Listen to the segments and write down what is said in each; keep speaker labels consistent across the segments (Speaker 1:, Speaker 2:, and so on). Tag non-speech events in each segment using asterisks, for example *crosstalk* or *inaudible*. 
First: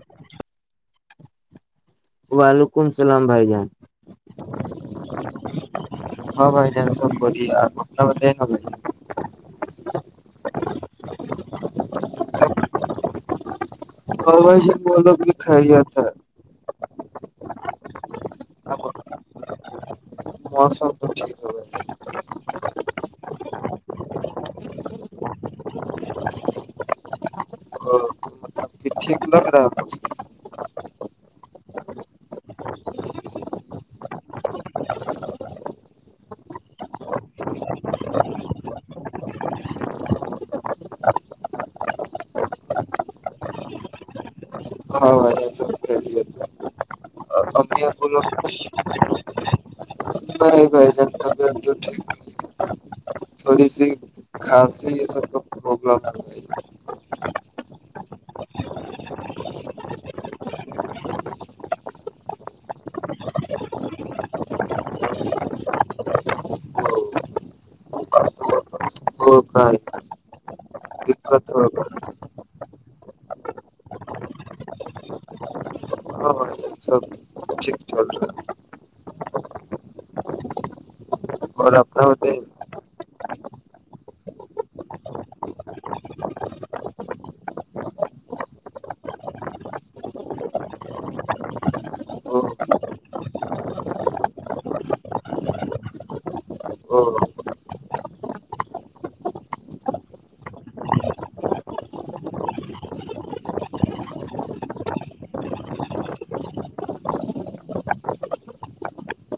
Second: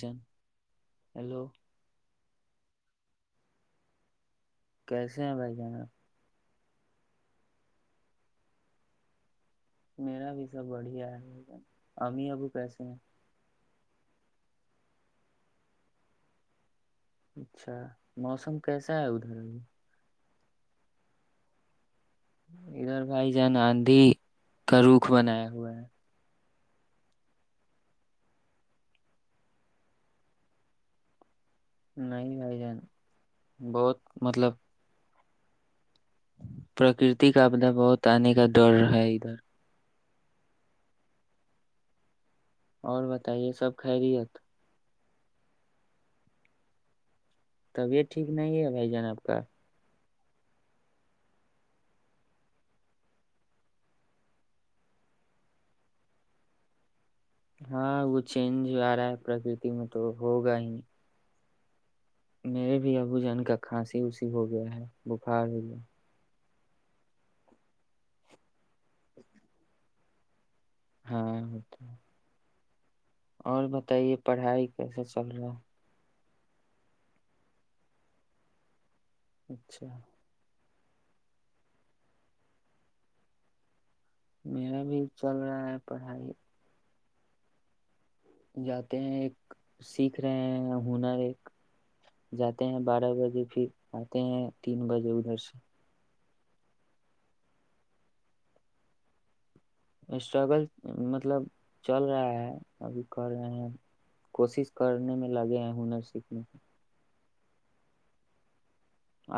Speaker 1: بھائی جان ہیلو
Speaker 2: وعلیکم السلام بھائی جان
Speaker 1: کیسے ہیں بھائی جانا
Speaker 2: ہاں بھائی ج سب بولیی آپ اپنا بت ہو
Speaker 1: میرا بھی سب بڑھیا ہے م *unintelligible* اام ابو کییسے ہیں
Speaker 2: ہ بھائی ج ملو بھی کھایا تھا
Speaker 1: اچھا موسم کیسا ہے ادھر
Speaker 2: مو سم تو ٹھیک ہو
Speaker 1: اار بھائی جان آندھی کا روخ بنایا ہوا ہے
Speaker 2: اور مطلب ٹھیک نہیںگ رہا
Speaker 1: نہیں بھائی جان بہت مطلب پرکرتی کا آپدا بہت آنے کا ڈر ہے ادھر اور بتائیے سب خرییت
Speaker 2: ہاں یہ سب پھیلیت ہے اور سندیا
Speaker 1: طبیعت
Speaker 2: پول *unintelligible*
Speaker 1: ٹھیک نہیں ہے بھائی جان آپ کا *unintelligible*
Speaker 2: نہیں بھائی جان طبیعت تو ٹھیک نہیں ہے تھوڑی سی کھانسی یہ سب کا پرابلم ہوتا *unintelligible*
Speaker 1: ہاں وہ چینج آ رہا ہے پرکرتی میں تو ہوگا ہی نہیں میرے بھی ابو جن کا کھانسی وسی ہو گیا ہے بخار ہویا اچ
Speaker 2: وہ کا
Speaker 1: *unintelligible* ہاں
Speaker 2: دقت ہوگا
Speaker 1: تو *unintelligible* اور بتائیے پڑھائی کیسا چل رہا ہے
Speaker 2: ہاں بھائی جان سب ٹھیک چل رہا ہے
Speaker 1: اچھا *unintelligible*
Speaker 2: ہد *unintelligible*
Speaker 1: میرا بھی چل رہا ہے پڑھائی جاتے ہیں ایک سیکھ رہے ہیں ہنر ایک جاتے
Speaker 2: بتائیے
Speaker 1: ہیں بارہ بجے پھر آتے ہیں تین بجے ادھر سے اسٹرگل مطلب چل رہا ہے ابھی کر رہے ہیں کوشش کرنے میں لگے ہیں ہنر سیکھنے کی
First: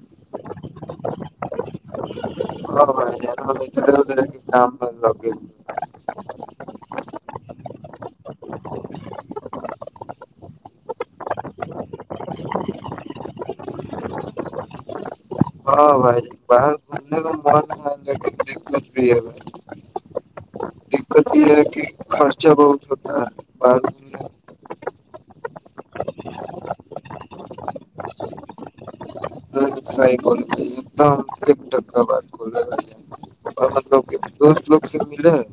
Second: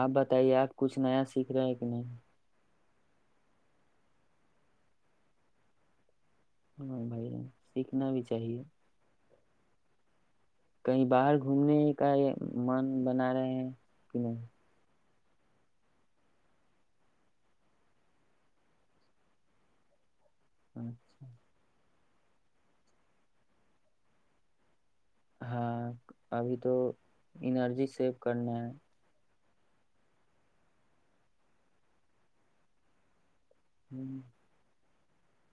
Speaker 1: آپ بتائیے آپ کچھ نیا سیکھ رہے ہیں کہ نہیں
Speaker 2: ہاں لگ *unintelligible*
Speaker 1: ہاں بھائی سیکھنا بھی چاہیے کہیں باہر گھومنے کا یہ من بنا رہے ہیں کہ نہیں
Speaker 2: ہاں ہ گ دت بھی ہے
Speaker 1: اچھا *unintelligible*
Speaker 2: خرچا بہت ہوتا ہے ب
Speaker 1: ہاں ابھی تو انرجی سیو کرنا ہے
Speaker 2: سی ت ایک دم ایک ا بات کر
Speaker 1: ہوں *unintelligible*
Speaker 2: کچ لوگ اس سے مل رہے ہے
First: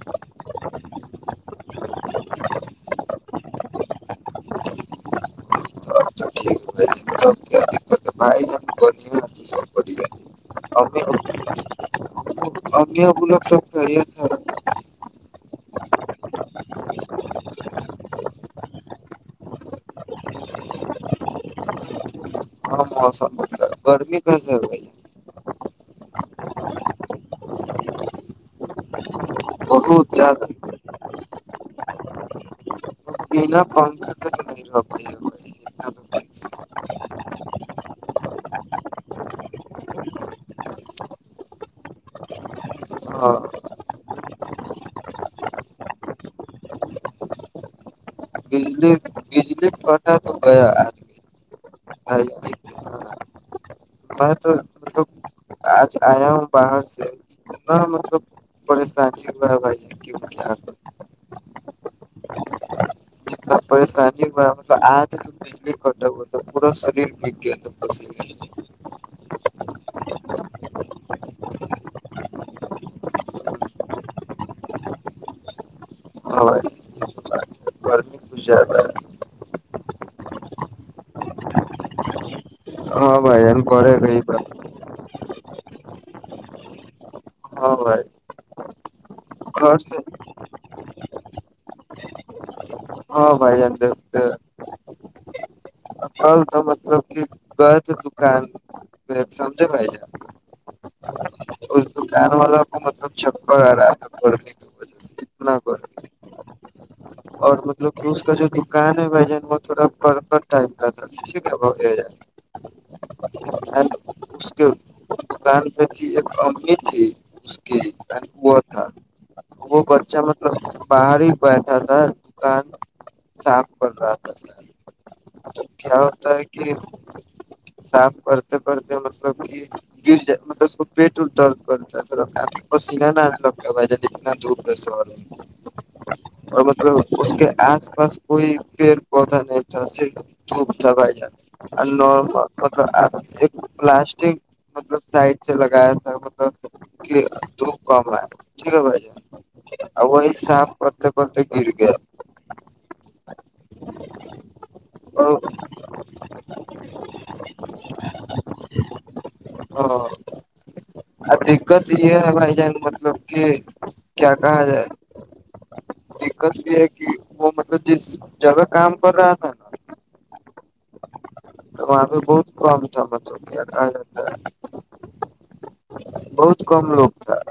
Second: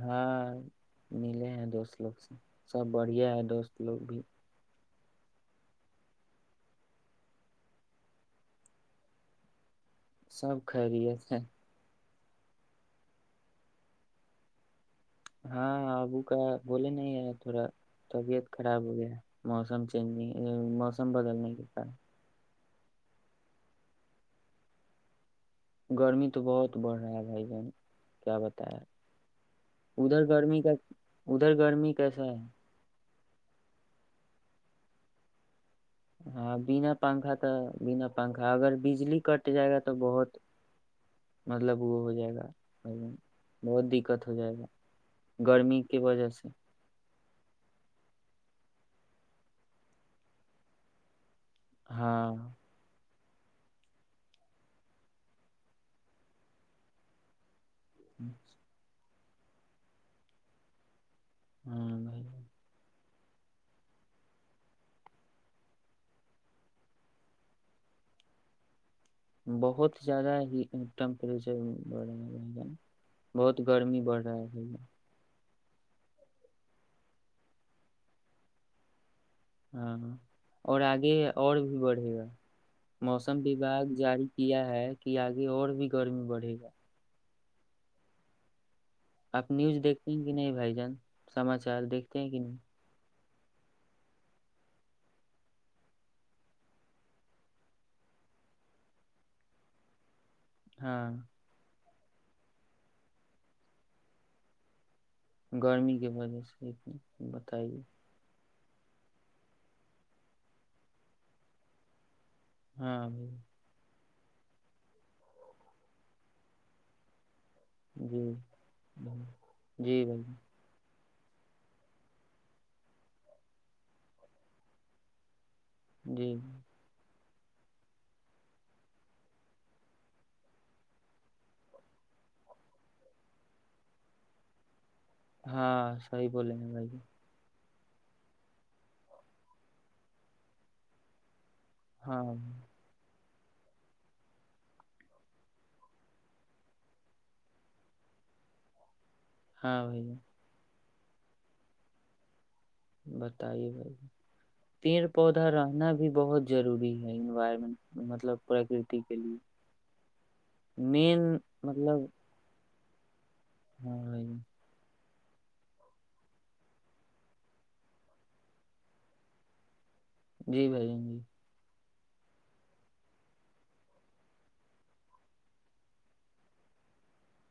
Speaker 1: ہاں ملے ہیں دوست لوگ سے سب بڑھیا ہے دوست لوگ بھی
Speaker 2: تو اب بائی ج ہم بڑیے
Speaker 1: سب خیریے تھ
Speaker 2: ابنی بولک سب خری تھا
Speaker 1: ہاں ابو کا بولے نہیں یار تھوڑا طبیعت خراب ہو گیا موسم چینج نہیں موسم بدلنے کے ک
Speaker 2: ہاں موسم ب گرمی کس ہو
Speaker 1: گرمی تو بہت بڑھ رہا ہے بھائی بن کیا بتایا
Speaker 2: بہت
Speaker 1: ادھر
Speaker 2: زیادہ
Speaker 1: گرمی کا ادھر گرمی کیسا ہے
Speaker 2: بنا پنکھا کا تو نہیں رہ پائے گا بھائی اتنا تو فکس
Speaker 1: ہاں
Speaker 2: ہے
Speaker 1: بنا پنکھا تو بنا پنکھا اگر بجلی کٹ جائے گا تو بہت مطلب وہ ہو جائے گا
Speaker 2: ہاں
Speaker 1: بہت دقت ہو جائے گا گرمی کے وجہ سے
Speaker 2: بجلی بجلی کٹا تو گیا آدمی بھائی
Speaker 1: ہاں *unintelligible*
Speaker 2: لیکن ہاں، میں تو مطلب آج آیا ہوں باہر سے نہ مطلب پریشانی ب بھائی ب *inaudible*
Speaker 1: ہاں ب ج *inaudible*
Speaker 2: جتنا پریشانی تو آتے تو بجلی کٹ پورا شریر م گیا پ
Speaker 1: بہت زیادہ ہی ٹیمپریچر بڑھ رہا ہے گا بہت گرمی بڑھ رہا ہے گا
Speaker 2: اشا *inaudible*
Speaker 1: ہاں اور آگے اور بھی بڑھے گا
Speaker 2: ہاں
Speaker 1: موسم
Speaker 2: بھائی جان
Speaker 1: وباگ
Speaker 2: بڑھے گئی
Speaker 1: جاری
Speaker 2: بات
Speaker 1: کیا ہے کہ آگے اور بھی گرمی بڑھے گا
Speaker 2: ہاں بھائی
Speaker 1: آپ نیوز
Speaker 2: گھر سے
Speaker 1: دیکھتے ہیں کہ نہیں بھائی جان سماچار دیکھتے ہیں کہ نہیں
Speaker 2: ہاں بھائی جان دیکھتے ہیں کل مطلب کہ گئے تو دکان تو سمجھا پے
Speaker 1: ہاں *inaudible*
Speaker 2: چھکر آ رہا تھا پڑنے کی
Speaker 1: گرمی کی وجہ سے اتنی بتائیے
Speaker 2: مطلب کوش کا جو کہا نہیں بھ جان وہ تھوڑا پرپ ٹائم کا تھا
Speaker 1: ہاں بھائی
Speaker 2: ہڈ *inaudible* اس کے بن پہ تھی ایک امی تھی کی
Speaker 1: جی
Speaker 2: اینڈ وہ تھا
Speaker 1: *inaudible* ہ *inaudible*
Speaker 2: وہ بچہ مطلب باہر ہی بیٹھا تھا کان صاف کر رہا تھا تھا تو کیا ہوتا ہے
Speaker 1: جی
Speaker 2: کہ صاف کرتے کرتے مطلب کہ گر جات مطلب اس کو پیٹ درد کرتا ہے پسینانا لگتا ہے بھائی جان اتنا دور سو *inaudible*
Speaker 1: ہاں صی بولیں ہیں بھائی ج *inaudible*
Speaker 2: اس کے آس پاس کوئی پڑ پودا نہیں تھاس دوپ دھپائی جائے *inaudible* الو
Speaker 1: ہاں
Speaker 2: پلاسٹک مطلب سائڈ سے لگایا تھا مطلب کہ دپ کم آئے ٹھیک ہے بھائی جان
Speaker 1: ہاں
Speaker 2: *inaudible* ا
Speaker 1: بھائی
Speaker 2: وہ ایک صاف *inaudible* پرتے پرتے گر گ *inaudible*
Speaker 1: بتائیے بھائی پیڑ
Speaker 2: اور
Speaker 1: پودا رہنا بھی بہت ضروری ہے انوائرمنٹ مطلب پرکرتی کے لیے *inaudible*
Speaker 2: آ دقگرت
Speaker 1: مطلب
Speaker 2: یہ ہے بائی جان مے *inaudible* ج *inaudible* کہ
Speaker 1: ہاں بھائی
Speaker 2: کیا کہا جائے *inaudible* دقت یہ ہے کہ وہ مطلب جس جگہ کام کر رہا تھا نا *inaudible*
Speaker 1: جی بھائین جی *inaudible*
Speaker 2: تو وہاں پہ بہت کم تھا م تو ہو کیا کہا جا ہے *inaudible* بہت کم لوگ تھا *inaudible*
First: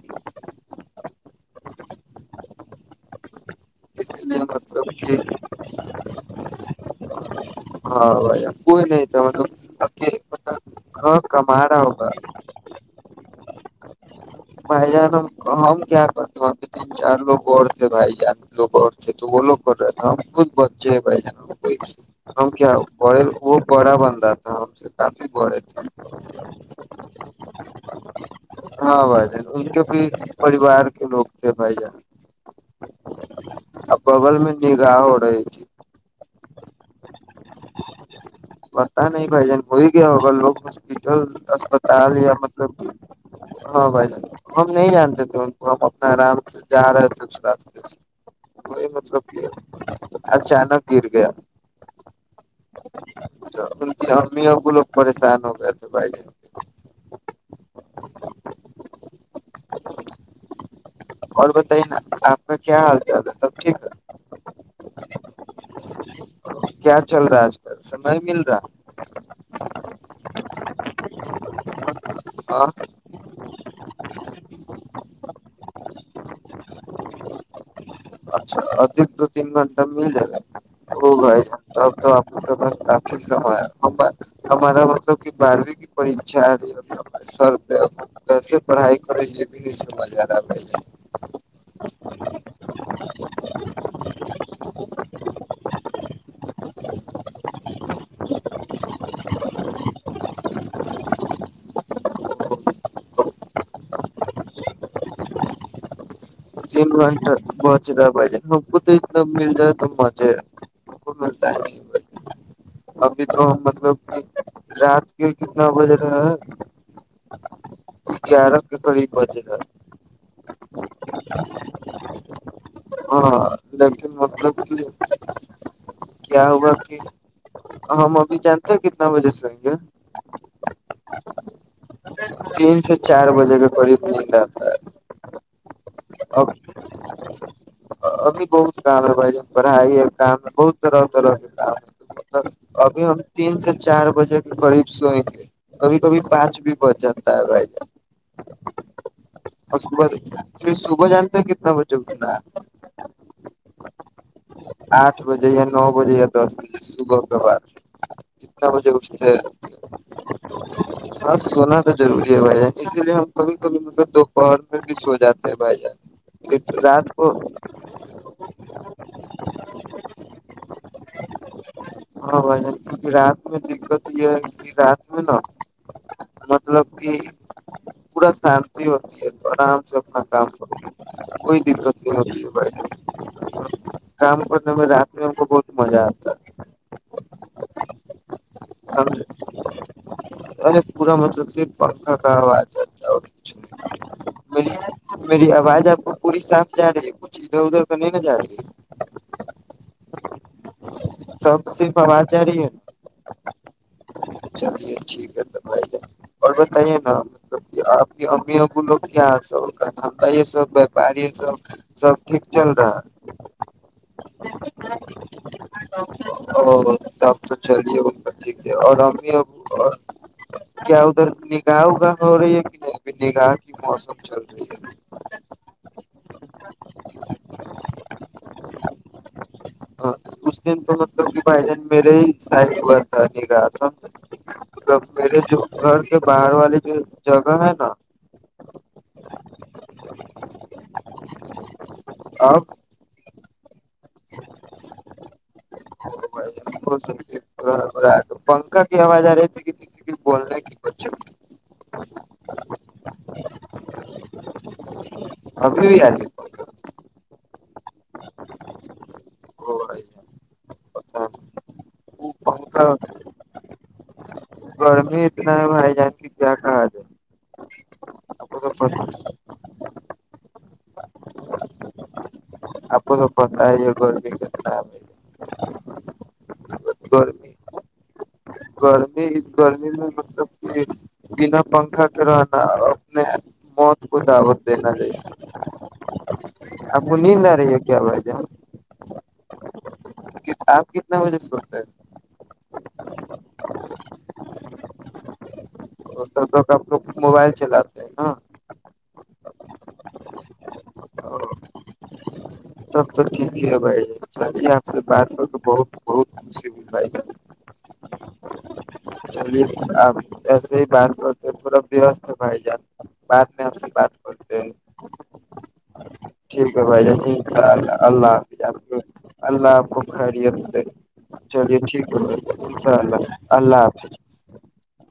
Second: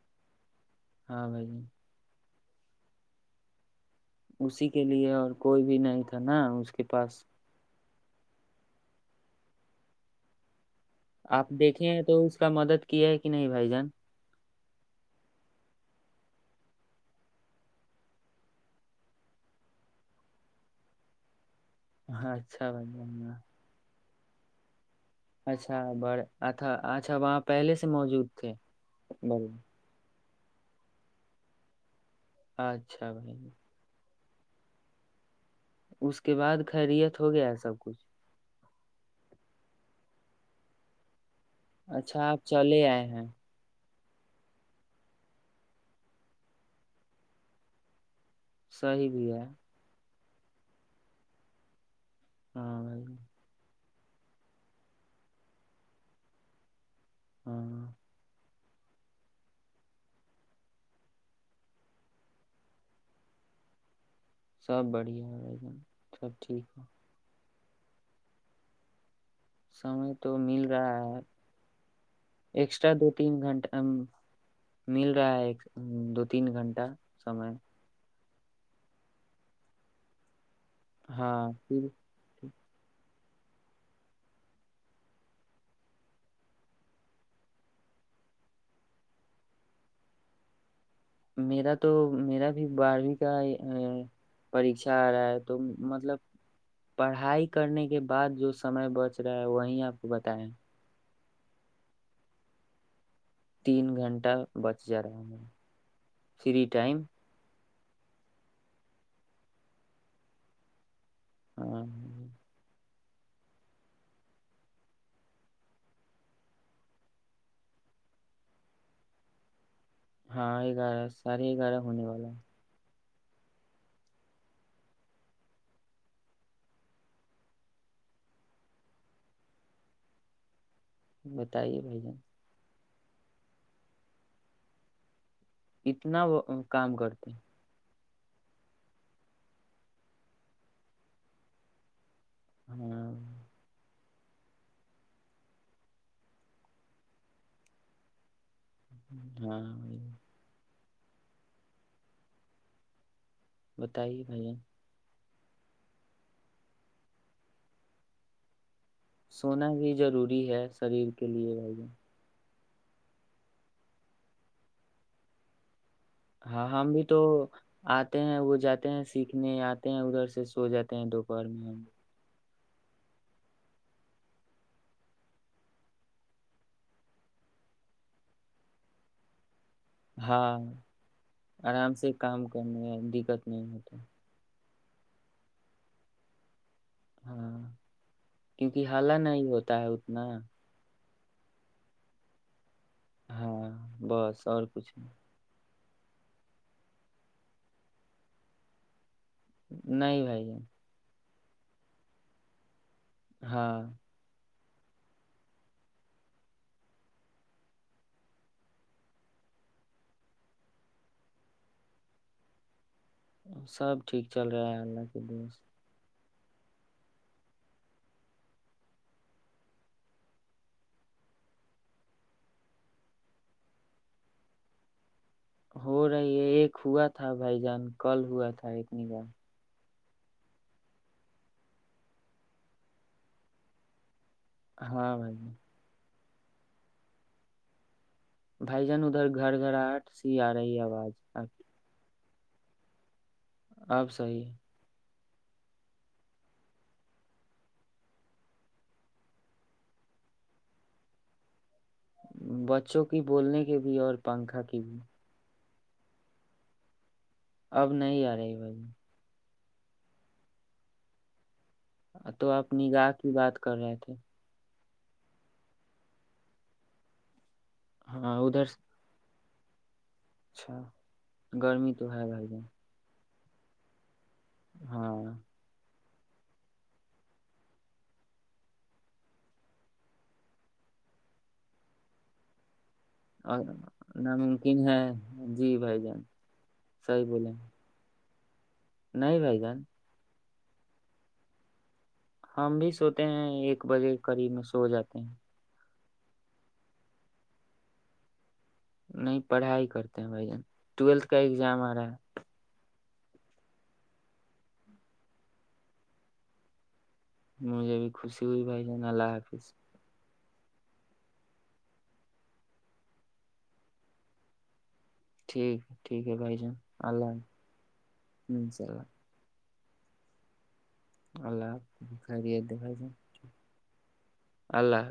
Speaker 1: ہاں بھائی ج *inaudible*
Speaker 2: لیے
Speaker 1: اسی کے
Speaker 2: مطلب کہ
Speaker 1: لیے اور کوئی بھی نہیں تھا نا اس کے پاس *inaudible*
Speaker 2: ہ کوئی نہیں تم
Speaker 1: آپ
Speaker 2: کما رہا
Speaker 1: دیکھیں ہیں
Speaker 2: ہوگا
Speaker 1: تو اس کا مدد کیا ہے کہ نہیں بھائی جان
Speaker 2: بھائی جانب ہم کیا کرتے وہاں پہ تین چار لوگ اور تھے بھائی جان لوگ اور تھے تو وہ لوگ کر رہے تھے ہم خود بچے ہیں بھائی جانب
Speaker 1: ہاں
Speaker 2: ہم
Speaker 1: اچھا
Speaker 2: کیا
Speaker 1: بھائی
Speaker 2: بڑے
Speaker 1: جان
Speaker 2: وہ بڑا بند *unintelligible*
Speaker 1: اچھا بڑ اچھا اچھا وہاں پہلے سے موجود تھے
Speaker 2: ہاں بائی
Speaker 1: بڑے
Speaker 2: ان کے پھر پریوار کے لوگ تھے بھائی جان
Speaker 1: اچھا بھائی
Speaker 2: بگل میں نگا ا رہای کی
Speaker 1: اس کے بعد خیریت ہو گیا سب کچھ
Speaker 2: پتا نہیں بھائی جان ہو ہی گیا ہوگا لوگ ہاسپٹل اسپتال
Speaker 1: اچھا
Speaker 2: یا
Speaker 1: آپ
Speaker 2: مطلب
Speaker 1: چلے آئے ہیں
Speaker 2: ہاں بھائی جان ہم نہیں جانتے تھے ان کو ہم اپنا آرام سے جا رہے تھے اس راستے سے وہی
Speaker 1: صحیح
Speaker 2: مطلب
Speaker 1: بھی ہے
Speaker 2: کیا ہے اچانک گر گیا
Speaker 1: ہاں بھائی جان،
Speaker 2: *unintelligible* ان کی ہم ہی ا وہ لوگ پریشان ہو گئے تھے بھائی جان
Speaker 1: ہاں
Speaker 2: اور بتائیے نا آپ کا کیا حال چال ہے سب ٹھیک ہے
Speaker 1: سب بڑھیا ب دن سب ٹھیک ہے
Speaker 2: سمئے مل رہا
Speaker 1: سمے تو مل رہا ہے
Speaker 2: ہے ہاں
Speaker 1: ایکسٹرا دو تین گھنٹہ مل رہا ہے دو تین گھنٹہ سمے
Speaker 2: اچھا ادھک دو تین گھنٹہ میں مل جائے گا ہو گائے
Speaker 1: ہاں پھر
Speaker 2: ستاب تو آپ کا م ہمارا مطلب کہ بارہویں کی پریھا آ رہی ہے سر کیسے پڑھائی کرے یہ بھی نہیں سمجھ آ رہا بھ
Speaker 1: میرا تو میرا اب بارہویں کا پریھا آ رہا ہے تو مطلب پڑھائی کرنے کے بعد جو سمے بچ رہا ہے وہی آپ کو بتائے تین گھنٹہ بچ جا رہا ہے فری
Speaker 2: تین
Speaker 1: ٹائم
Speaker 2: گنٹا بت رہا پے ہم کو تو اتنا مل جائے تو مزے ہے مک ملتا ہے ج
Speaker 1: ہاں
Speaker 2: ابھی تو مطلب کہ رات کے کتنا بج رہا ہے گیارہ کے قریب بج رہا
Speaker 1: ہاں گگارہ سارے گگارہ ہونے والا ہے
Speaker 2: ہاں لیکن مطلب کہ کیا ہوگا کہ ہم ابھی جانتے ہیں کتنا بجے سےئیں گے
Speaker 1: بتائیے بھائی جان
Speaker 2: تین سے چار بجے کے قریب نہیں رہ آتا ہے
Speaker 1: اتنا وہ
Speaker 2: اب
Speaker 1: کام کرتے
Speaker 2: ابھی بہت کام ہے بھ جن پڑھائی ہے کام ہے بہت طرح طرح کے کام ہے
Speaker 1: ہاں
Speaker 2: ابھی
Speaker 1: ہاں
Speaker 2: ہم تین سے چار بجے کے قریب سوئ کے کبھی کبھی پانچ بھی بچ جاتا ہے بھائی جان اور صب
Speaker 1: بھائی
Speaker 2: رہ
Speaker 1: جان،
Speaker 2: پ صبح جانتے ہیں کتنا بجے اٹھنا ہے
Speaker 1: بتائیے بھیا
Speaker 2: آٹھ بجے یا نو بجے یا دس بجے صبح کے بعد کتنا بجے
Speaker 1: سونا بھی ضروری ہے شریر کے
Speaker 2: ہ
Speaker 1: لیے بھائی
Speaker 2: سونا
Speaker 1: جان
Speaker 2: تو جروری ہے بائی اسی لیے ہم کبھی کبھی مطلب دوپہر میں بھی سو جاتے ہیں بھائی جان
Speaker 1: ہاں ہم بھی
Speaker 2: رات
Speaker 1: تو
Speaker 2: کو
Speaker 1: آتے ہیں وہ جات ہیں سیکھنے آتے ہیں ادھر سے سو جاتے ہیں دوپہر میں ہم
Speaker 2: ہاں بھائی جان کیونکہ رات میں دقت یہ ہے کہ رات میں نا مطلب کہ پورا شانتی ہوتی ہے تو آرام اپنا کام
Speaker 1: ہاں
Speaker 2: کر کوئی
Speaker 1: آرام
Speaker 2: دت
Speaker 1: سے
Speaker 2: نہیں ہوتی
Speaker 1: کام
Speaker 2: ہے بھائی
Speaker 1: کرنے میں دقت نہیں ہوتا
Speaker 2: کام کر رات میں ہم کو بہت مزہ آتا ہے
Speaker 1: ہاں کیونکہ حالا
Speaker 2: سمجھے
Speaker 1: نہیں ہوتا ہے اتنا
Speaker 2: ارے پورا مطلب سے پرکھا کا آواز ہے اورچ
Speaker 1: ہاں بس
Speaker 2: می
Speaker 1: اور کچھ
Speaker 2: میری آواز آپ *unintelligible* وہ پوری صاف جا رہی ہے کچھ ادھر ادھر کرنے نہ جا رہی
Speaker 1: نہی بھائی
Speaker 2: سب صرف آواز ج رہی ہے
Speaker 1: ہاں
Speaker 2: چلیے ٹھ ہے تو آ ج اور بتائیے نا مطلب آپ کی امی ابو لوگ کیا سب کا دھندا سب ویاپاری سب سب ٹھ چل رہا ہے
Speaker 1: سب ٹھیک چل رہا ہے اللہ کے دن
Speaker 2: او تب تو چلیے ہو *unintelligible* اور ابھی اب کیا ادھر نگاہ اگاہ ہو رہی ہے کہ نہیں ابھی نگاہ کی موسم چل رہی ہے *unintelligible*
Speaker 1: ہو رہی ہے ایک ہوا تھا بھائی جان کل ہوا تھا ایک نگاہ
Speaker 2: ہاں اس دن تو مطلب کہ بھائی جان میرے ہی ساہتیہ بتا ٹھیکاس *unintelligible* ملب
Speaker 1: ہاں بھائی
Speaker 2: میرے
Speaker 1: جان
Speaker 2: جو گھر *unintelligible* یہ باہر والی جو جگہ ہے نا *unintelligible*
Speaker 1: بھائی جان ادھر گھر گھر آٹ سی آ رہی آواز
Speaker 2: آ *unintelligible*
Speaker 1: اب صیح ہے
Speaker 2: ب *unintelligible* ھ پنکا کی آواز آ رہی تھی کہ کسی بھی بولنا کی بچوں
Speaker 1: ہے بچوں کی بولنے کی بھی اور پنکھا کی بھی
Speaker 2: ابھی بھی آری
Speaker 1: اب نہیں آ رہی بھائی
Speaker 2: ا آئیت *unintelligible*
Speaker 1: تو آپ نگاہ کی بات کر رہے تھے
Speaker 2: گرمی اتنا ہے بھائی جان کی کیا کہا جائے
Speaker 1: ہاں
Speaker 2: اب
Speaker 1: ادھر
Speaker 2: سر پ
Speaker 1: سے-
Speaker 2: *unintelligible*
Speaker 1: اچھا گرمی تو ہے بھائی گ
Speaker 2: بتاہ ج کر *unintelligible* کتنا بھی *unintelligible* گرمی گرمی اس گرمی میں مطلب کہ بنا پنکھا کے رہنا *unintelligible*
Speaker 1: اور
Speaker 2: موت کو دعوت
Speaker 1: ناممکن
Speaker 2: دینا
Speaker 1: ہے
Speaker 2: جیسے
Speaker 1: جی بھائی جان صیح بولیں
Speaker 2: ج *unintelligible* آپ کتنا بجے سے سولتے ہیں
Speaker 1: ہم بھی سوتے ہیں ایک بجے قریب میں سو جاتے ہیں
Speaker 2: وہ توب لوگب لوگ موبائل چلاتے ہیں نا
Speaker 1: نہیں پڑھائی کرتے ہیں بھائی جان ٹویلتھ کا ایگزام آ رہا ہے
Speaker 2: تب تو ٹھیک ہی ہے بھائی چلیے آپ سے بات کر کے بہت بہت خوشی ہو
Speaker 1: مجھے بھی خوشی ہوئی بھائی جان اللہ حافظ
Speaker 2: چلیے آپ ایسے ہی بات کرتے پورا وست ہے بھائی جان بعد میں ہم سے بات کرتے ہیں
Speaker 1: ٹھیک ہے ٹھیک ہے بھائی جان اللہ حافظ
Speaker 2: اچالہ اللہ حافظ آ اللہفظ خوب خاریی آتے
Speaker 1: اللہ
Speaker 2: چلیے ٹھیک
Speaker 1: حافظ
Speaker 2: ہے
Speaker 1: خیریت دے
Speaker 2: انفر
Speaker 1: بھائی جان
Speaker 2: اللہافظ اللہ حافظ
Speaker 1: اللہ حافظ